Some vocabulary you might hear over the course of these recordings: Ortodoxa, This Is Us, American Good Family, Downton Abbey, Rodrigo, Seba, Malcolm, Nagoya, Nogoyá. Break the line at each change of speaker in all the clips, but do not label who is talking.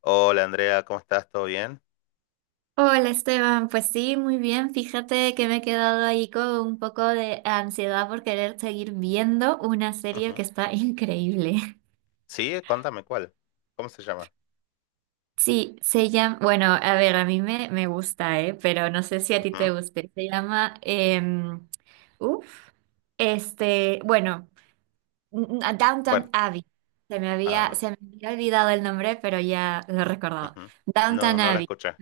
Hola Andrea, ¿cómo estás? ¿Todo bien?
Hola Esteban, pues sí, muy bien. Fíjate que me he quedado ahí con un poco de ansiedad por querer seguir viendo una serie
Ujú.
que está increíble.
Sí, contame cuál. ¿Cómo se llama?
Sí, se llama, bueno, a ver, a mí me gusta, ¿eh? Pero no sé si a ti
Ujú.
te guste. Se llama, uf, bueno, a
Bueno,
Downton Abbey. Se me había,
ah,
se me había olvidado el nombre, pero ya lo he recordado.
ujú. No,
Downton
no la
Abbey.
escuché.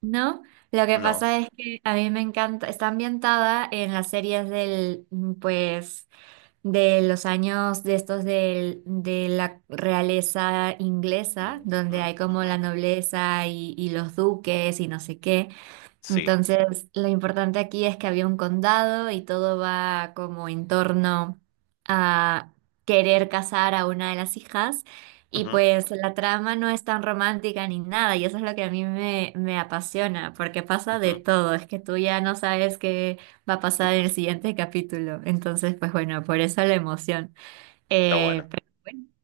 ¿No? Lo que
No.
pasa es que a mí me encanta, está ambientada en las series del de los años de estos de la realeza inglesa,
Ujú,
donde hay como la
ujú.
nobleza y los duques y no sé qué.
Sí.
Entonces, lo importante aquí es que había un condado y todo va como en torno a querer casar a una de las hijas. Y
Ujú,
pues la trama no es tan romántica ni nada, y eso es lo que a mí me apasiona, porque pasa de
ujú,
todo, es que tú ya no sabes qué va a pasar
ujú.
en el siguiente capítulo. Entonces, pues bueno, por eso la emoción.
Está
Eh,
bueno.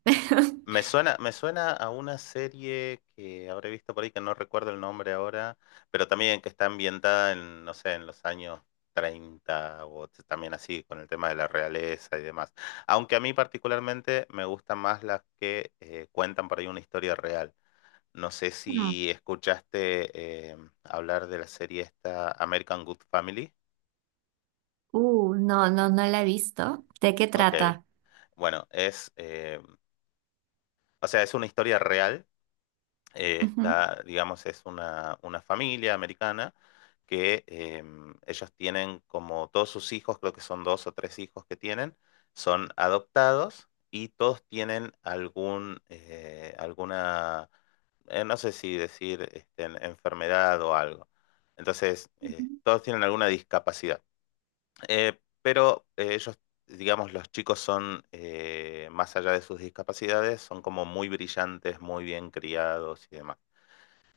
Me suena a una serie que habré visto por ahí, que no recuerdo el nombre ahora, pero también que está ambientada en, no sé, en los años 30 también así, con el tema de la realeza y demás. Aunque a mí particularmente me gustan más las que cuentan por ahí una historia real. No sé
Mm.
si escuchaste hablar de la serie esta American Good Family.
No, no, no la he visto. ¿De qué
Ok.
trata?
Bueno, o sea, es una historia real
Ujú.
está, digamos, es una familia americana que ellos tienen como todos sus hijos, creo que son dos o tres hijos que tienen, son adoptados y todos tienen alguna, no sé si decir enfermedad o algo. Entonces, todos tienen alguna discapacidad. Pero ellos, digamos, los chicos son, más allá de sus discapacidades, son como muy brillantes, muy bien criados y demás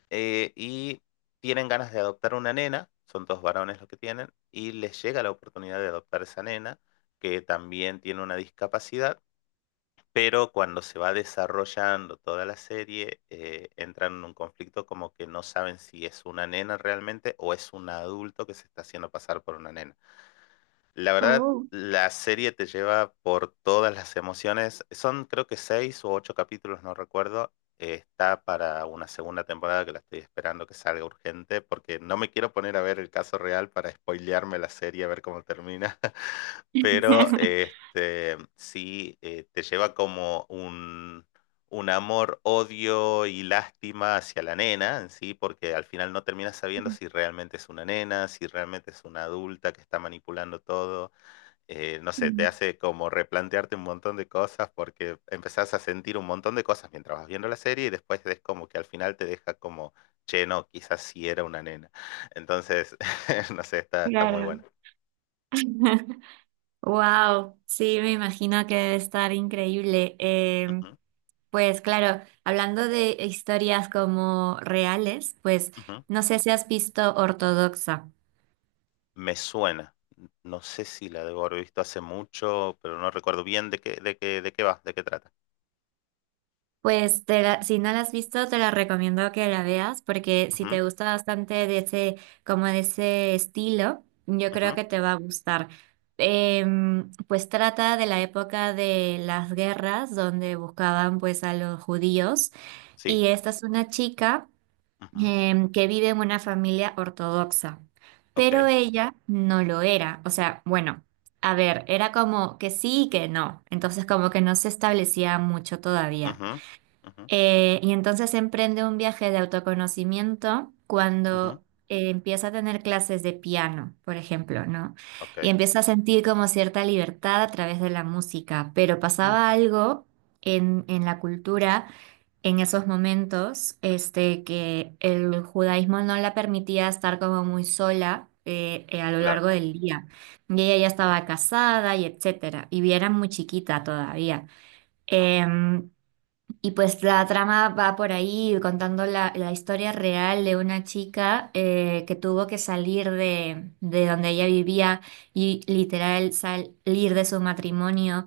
y tienen ganas de adoptar una nena, son dos varones los que tienen, y les llega la oportunidad de adoptar esa nena, que también tiene una discapacidad, pero cuando se va desarrollando toda la serie, entran en un conflicto como que no saben si es una nena realmente o es un adulto que se está haciendo pasar por una nena. La verdad,
Oh.
la serie te lleva por todas las emociones. Son creo que seis o ocho capítulos, no recuerdo. Está para una segunda temporada que la estoy esperando que salga urgente porque no me quiero poner a ver el caso real para spoilearme la serie, a ver cómo termina. Pero sí, te lleva como un amor, odio y lástima hacia la nena en sí, porque al final no terminas sabiendo si realmente es una nena, si realmente es una adulta que está manipulando todo no sé, te
Mm.
hace como replantearte un montón de cosas porque empezás a sentir un montón de cosas mientras vas viendo la serie y después es como que al final te deja como, che, no, quizás sí era una nena. Entonces, no sé, está, está muy
Claro.
buena.
Wow, sí, me imagino que debe estar increíble.
Ujú,
Pues claro, hablando de historias como reales, pues
ujú.
no sé si has visto Ortodoxa.
Me suena. No sé si la debo haber visto hace mucho, pero no recuerdo bien de qué va, de qué trata.
Pues si no la has visto, te la recomiendo que la veas porque si
Ujú,
te gusta bastante de ese, como de ese estilo, yo
ujú.
creo que te va a gustar. Pues trata de la época de las guerras donde buscaban pues a los judíos.
Sí.
Y esta es una chica
Ujú.
que vive en una familia ortodoxa, pero
Ok.
ella no lo era. O sea, bueno, a ver, era como que sí y que no. Entonces como que no se establecía mucho todavía.
Ujú, ujú,
Y entonces emprende un viaje de autoconocimiento
ujú.
cuando empieza a tener clases de piano, por ejemplo, ¿no? Y
Ok.
empieza a sentir como cierta libertad a través de la música, pero pasaba
Ujú.
algo en la cultura en esos momentos, este, que el judaísmo no la permitía estar como muy sola, a lo largo
Claro.
del día. Y ella ya estaba casada y etcétera, y era muy chiquita todavía. Em, y pues la trama va por ahí contando la historia real de una chica que tuvo que salir de donde ella vivía y literal salir de su matrimonio,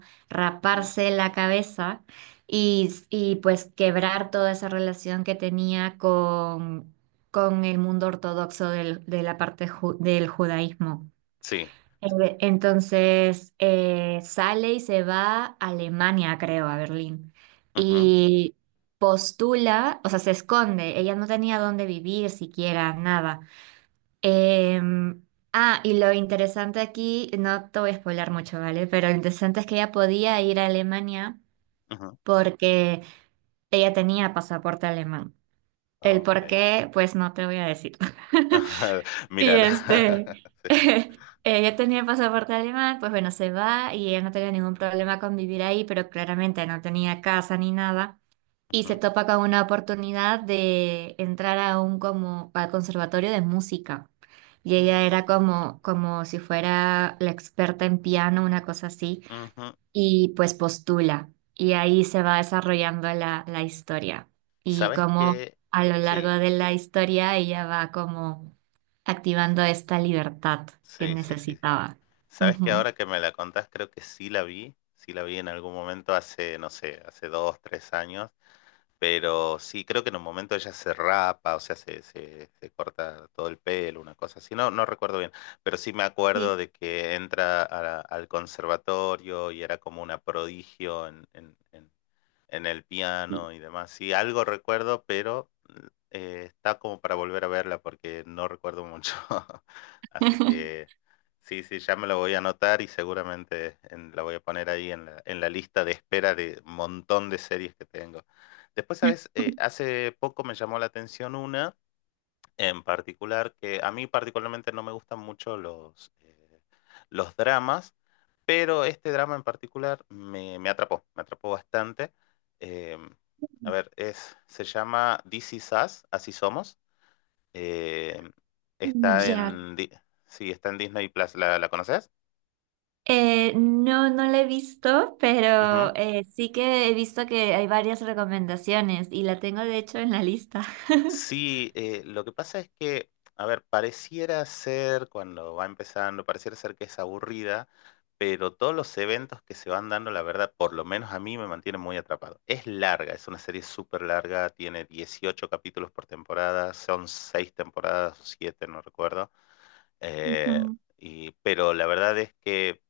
Ujú.
raparse la cabeza y pues quebrar toda esa relación que tenía con el mundo ortodoxo de la parte del judaísmo.
Sí.
Entonces, sale y se va a Alemania, creo, a Berlín.
Ujú,
Y postula, o sea, se esconde. Ella no tenía dónde vivir siquiera, nada. Em, y lo interesante aquí, no te voy a spoiler mucho, ¿vale? Pero lo interesante es que ella podía ir a Alemania
ujú.
porque ella tenía pasaporte alemán. El por
Okay.
qué, pues no te voy a decir. Y
Mírala.
este, ella tenía pasaporte alemán, pues bueno, se va y ella no tenía ningún problema con vivir ahí, pero claramente no tenía casa ni nada. Y se
Ujú.
topa con una oportunidad de entrar a un como al conservatorio de música. Y ella
Mm.
era
Ujú,
como, como si fuera la experta en piano, una cosa así,
ujú.
y pues postula. Y ahí se va desarrollando la historia. Y
¿Sabes
como
qué?
a lo largo
Sí,
de la historia ella va como activando esta libertad que
sí, sí, sí.
necesitaba.
¿Sabes que
Ujú.
ahora que me la contás, creo que sí la vi? Sí la vi en algún momento hace, no sé, hace 2, 3 años. Pero sí, creo que en un momento ella se rapa, o sea, se corta todo el pelo, una cosa así. No, no recuerdo bien, pero sí me acuerdo
Sí,
de que entra a al conservatorio y era como una prodigio en, en el
sí.
piano y demás. Sí, algo recuerdo, pero está como para volver a verla porque no recuerdo mucho. Así que sí, sí, ya me lo voy a anotar y seguramente la voy a poner ahí en en la lista de espera de un montón de series que tengo. Después, ¿sabes? Hace poco me llamó la atención una en particular que a mí particularmente no me gustan mucho los dramas, pero este drama en particular me atrapó, me atrapó bastante. Eh, a ver, se llama This Is Us, Así Somos. Eh, está
Ya.
en, Di- sí, está en Disney Plus. La conoces?
No, no la he visto,
Ujú.
pero sí que he visto que hay varias recomendaciones y la tengo de hecho en la lista.
Sí, lo que pasa es que, a ver, pareciera ser, cuando va empezando, pareciera ser que es aburrida, pero todos los eventos que se van dando, la verdad, por lo menos a mí me mantiene muy atrapado. Es larga, es una serie súper larga, tiene 18 capítulos por temporada, son 6 temporadas o siete, no recuerdo. eh,
Ujú.
pero la verdad es que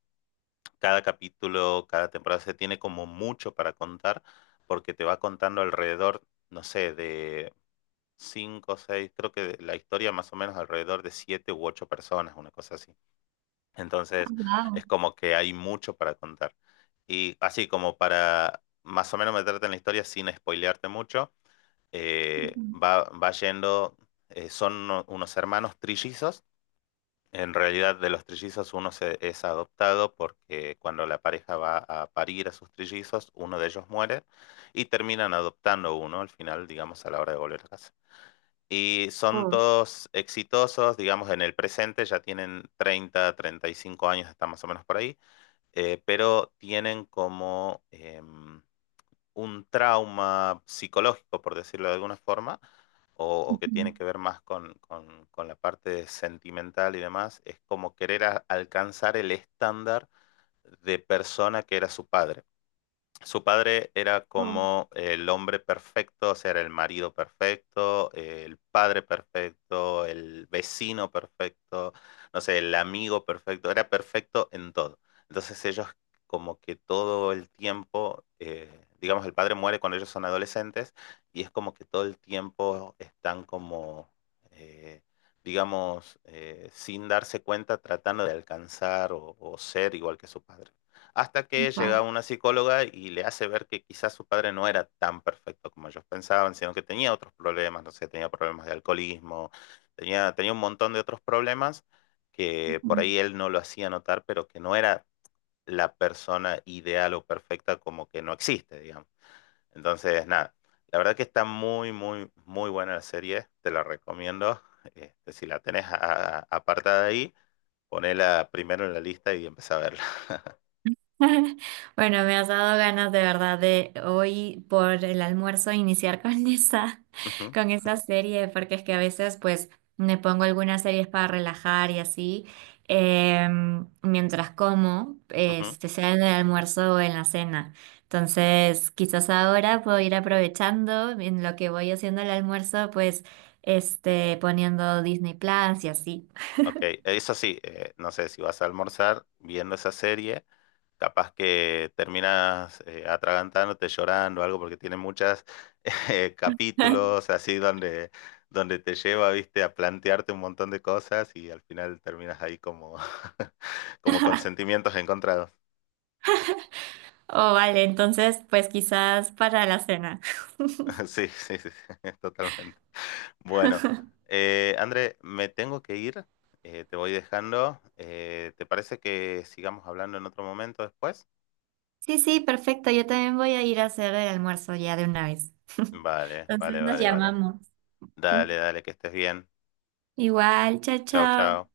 cada capítulo, cada temporada se tiene como mucho para contar, porque te va contando alrededor. No sé, de cinco, seis, creo que la historia más o menos alrededor de siete u ocho personas, una cosa así.
Ah,
Entonces,
wow.
es como que hay mucho para contar. Y así como para más o menos meterte en la historia sin spoilearte mucho,
Ujú.
va yendo, son unos hermanos trillizos. En realidad, de los trillizos uno es adoptado porque cuando la pareja va a parir a sus trillizos, uno de ellos muere y terminan adoptando uno al final, digamos, a la hora de volver a casa. Y son
Oh,
todos exitosos, digamos, en el presente, ya tienen 35 años, están más o menos por ahí, pero tienen como un trauma psicológico, por decirlo de alguna forma, o que
ujú.
tiene que ver más con la parte sentimental y demás, es como querer alcanzar el estándar de persona que era su padre. Su padre era
Oh,
como el hombre perfecto, o sea, era el marido perfecto, el padre perfecto, el vecino perfecto, no sé, el amigo perfecto, era perfecto en todo. Entonces ellos como que todo el tiempo, digamos, el padre muere cuando ellos son adolescentes y es como que todo el tiempo están como, eh, digamos, sin darse cuenta, tratando de alcanzar o ser igual que su padre. Hasta que llega
wow.
una psicóloga y le hace ver que quizás su padre no era tan perfecto como ellos pensaban, sino que tenía otros problemas, no sé, tenía problemas de alcoholismo, tenía un montón de otros problemas que
Ujú.
por ahí él no lo hacía notar, pero que no era la persona ideal o perfecta, como que no existe, digamos. Entonces, nada, la verdad que está muy, muy, muy buena la serie, te la recomiendo. Si la tenés apartada ahí, ponela primero en la lista y empezá a verla.
Bueno, me has dado ganas de verdad de hoy por el almuerzo iniciar con esa,
Ujú,
con esa serie, porque es que a veces pues me pongo algunas series para relajar y así, mientras como,
ujú.
este, sea en el almuerzo o en la cena. Entonces, quizás ahora puedo ir aprovechando en lo que voy haciendo el almuerzo, pues este, poniendo Disney Plus y así.
Ok, eso sí, no sé si vas a almorzar viendo esa serie, capaz que terminas atragantándote, llorando, algo, porque tiene muchos capítulos así donde, donde te lleva, viste, a plantearte un montón de cosas y al final terminas ahí como, como con sentimientos encontrados.
Oh, vale, entonces pues quizás para la cena.
Sí, sí, sí, sí, totalmente. Bueno, André, me tengo que ir, te voy dejando. ¿Te parece que sigamos hablando en otro momento después?
Sí, sí, perfecto. Yo también voy a ir a hacer el almuerzo ya de una vez.
Vale,
Entonces
vale,
nos
vale, vale.
llamamos.
Dale, dale, que estés bien.
Igual, chao,
Chao,
chao.
chao.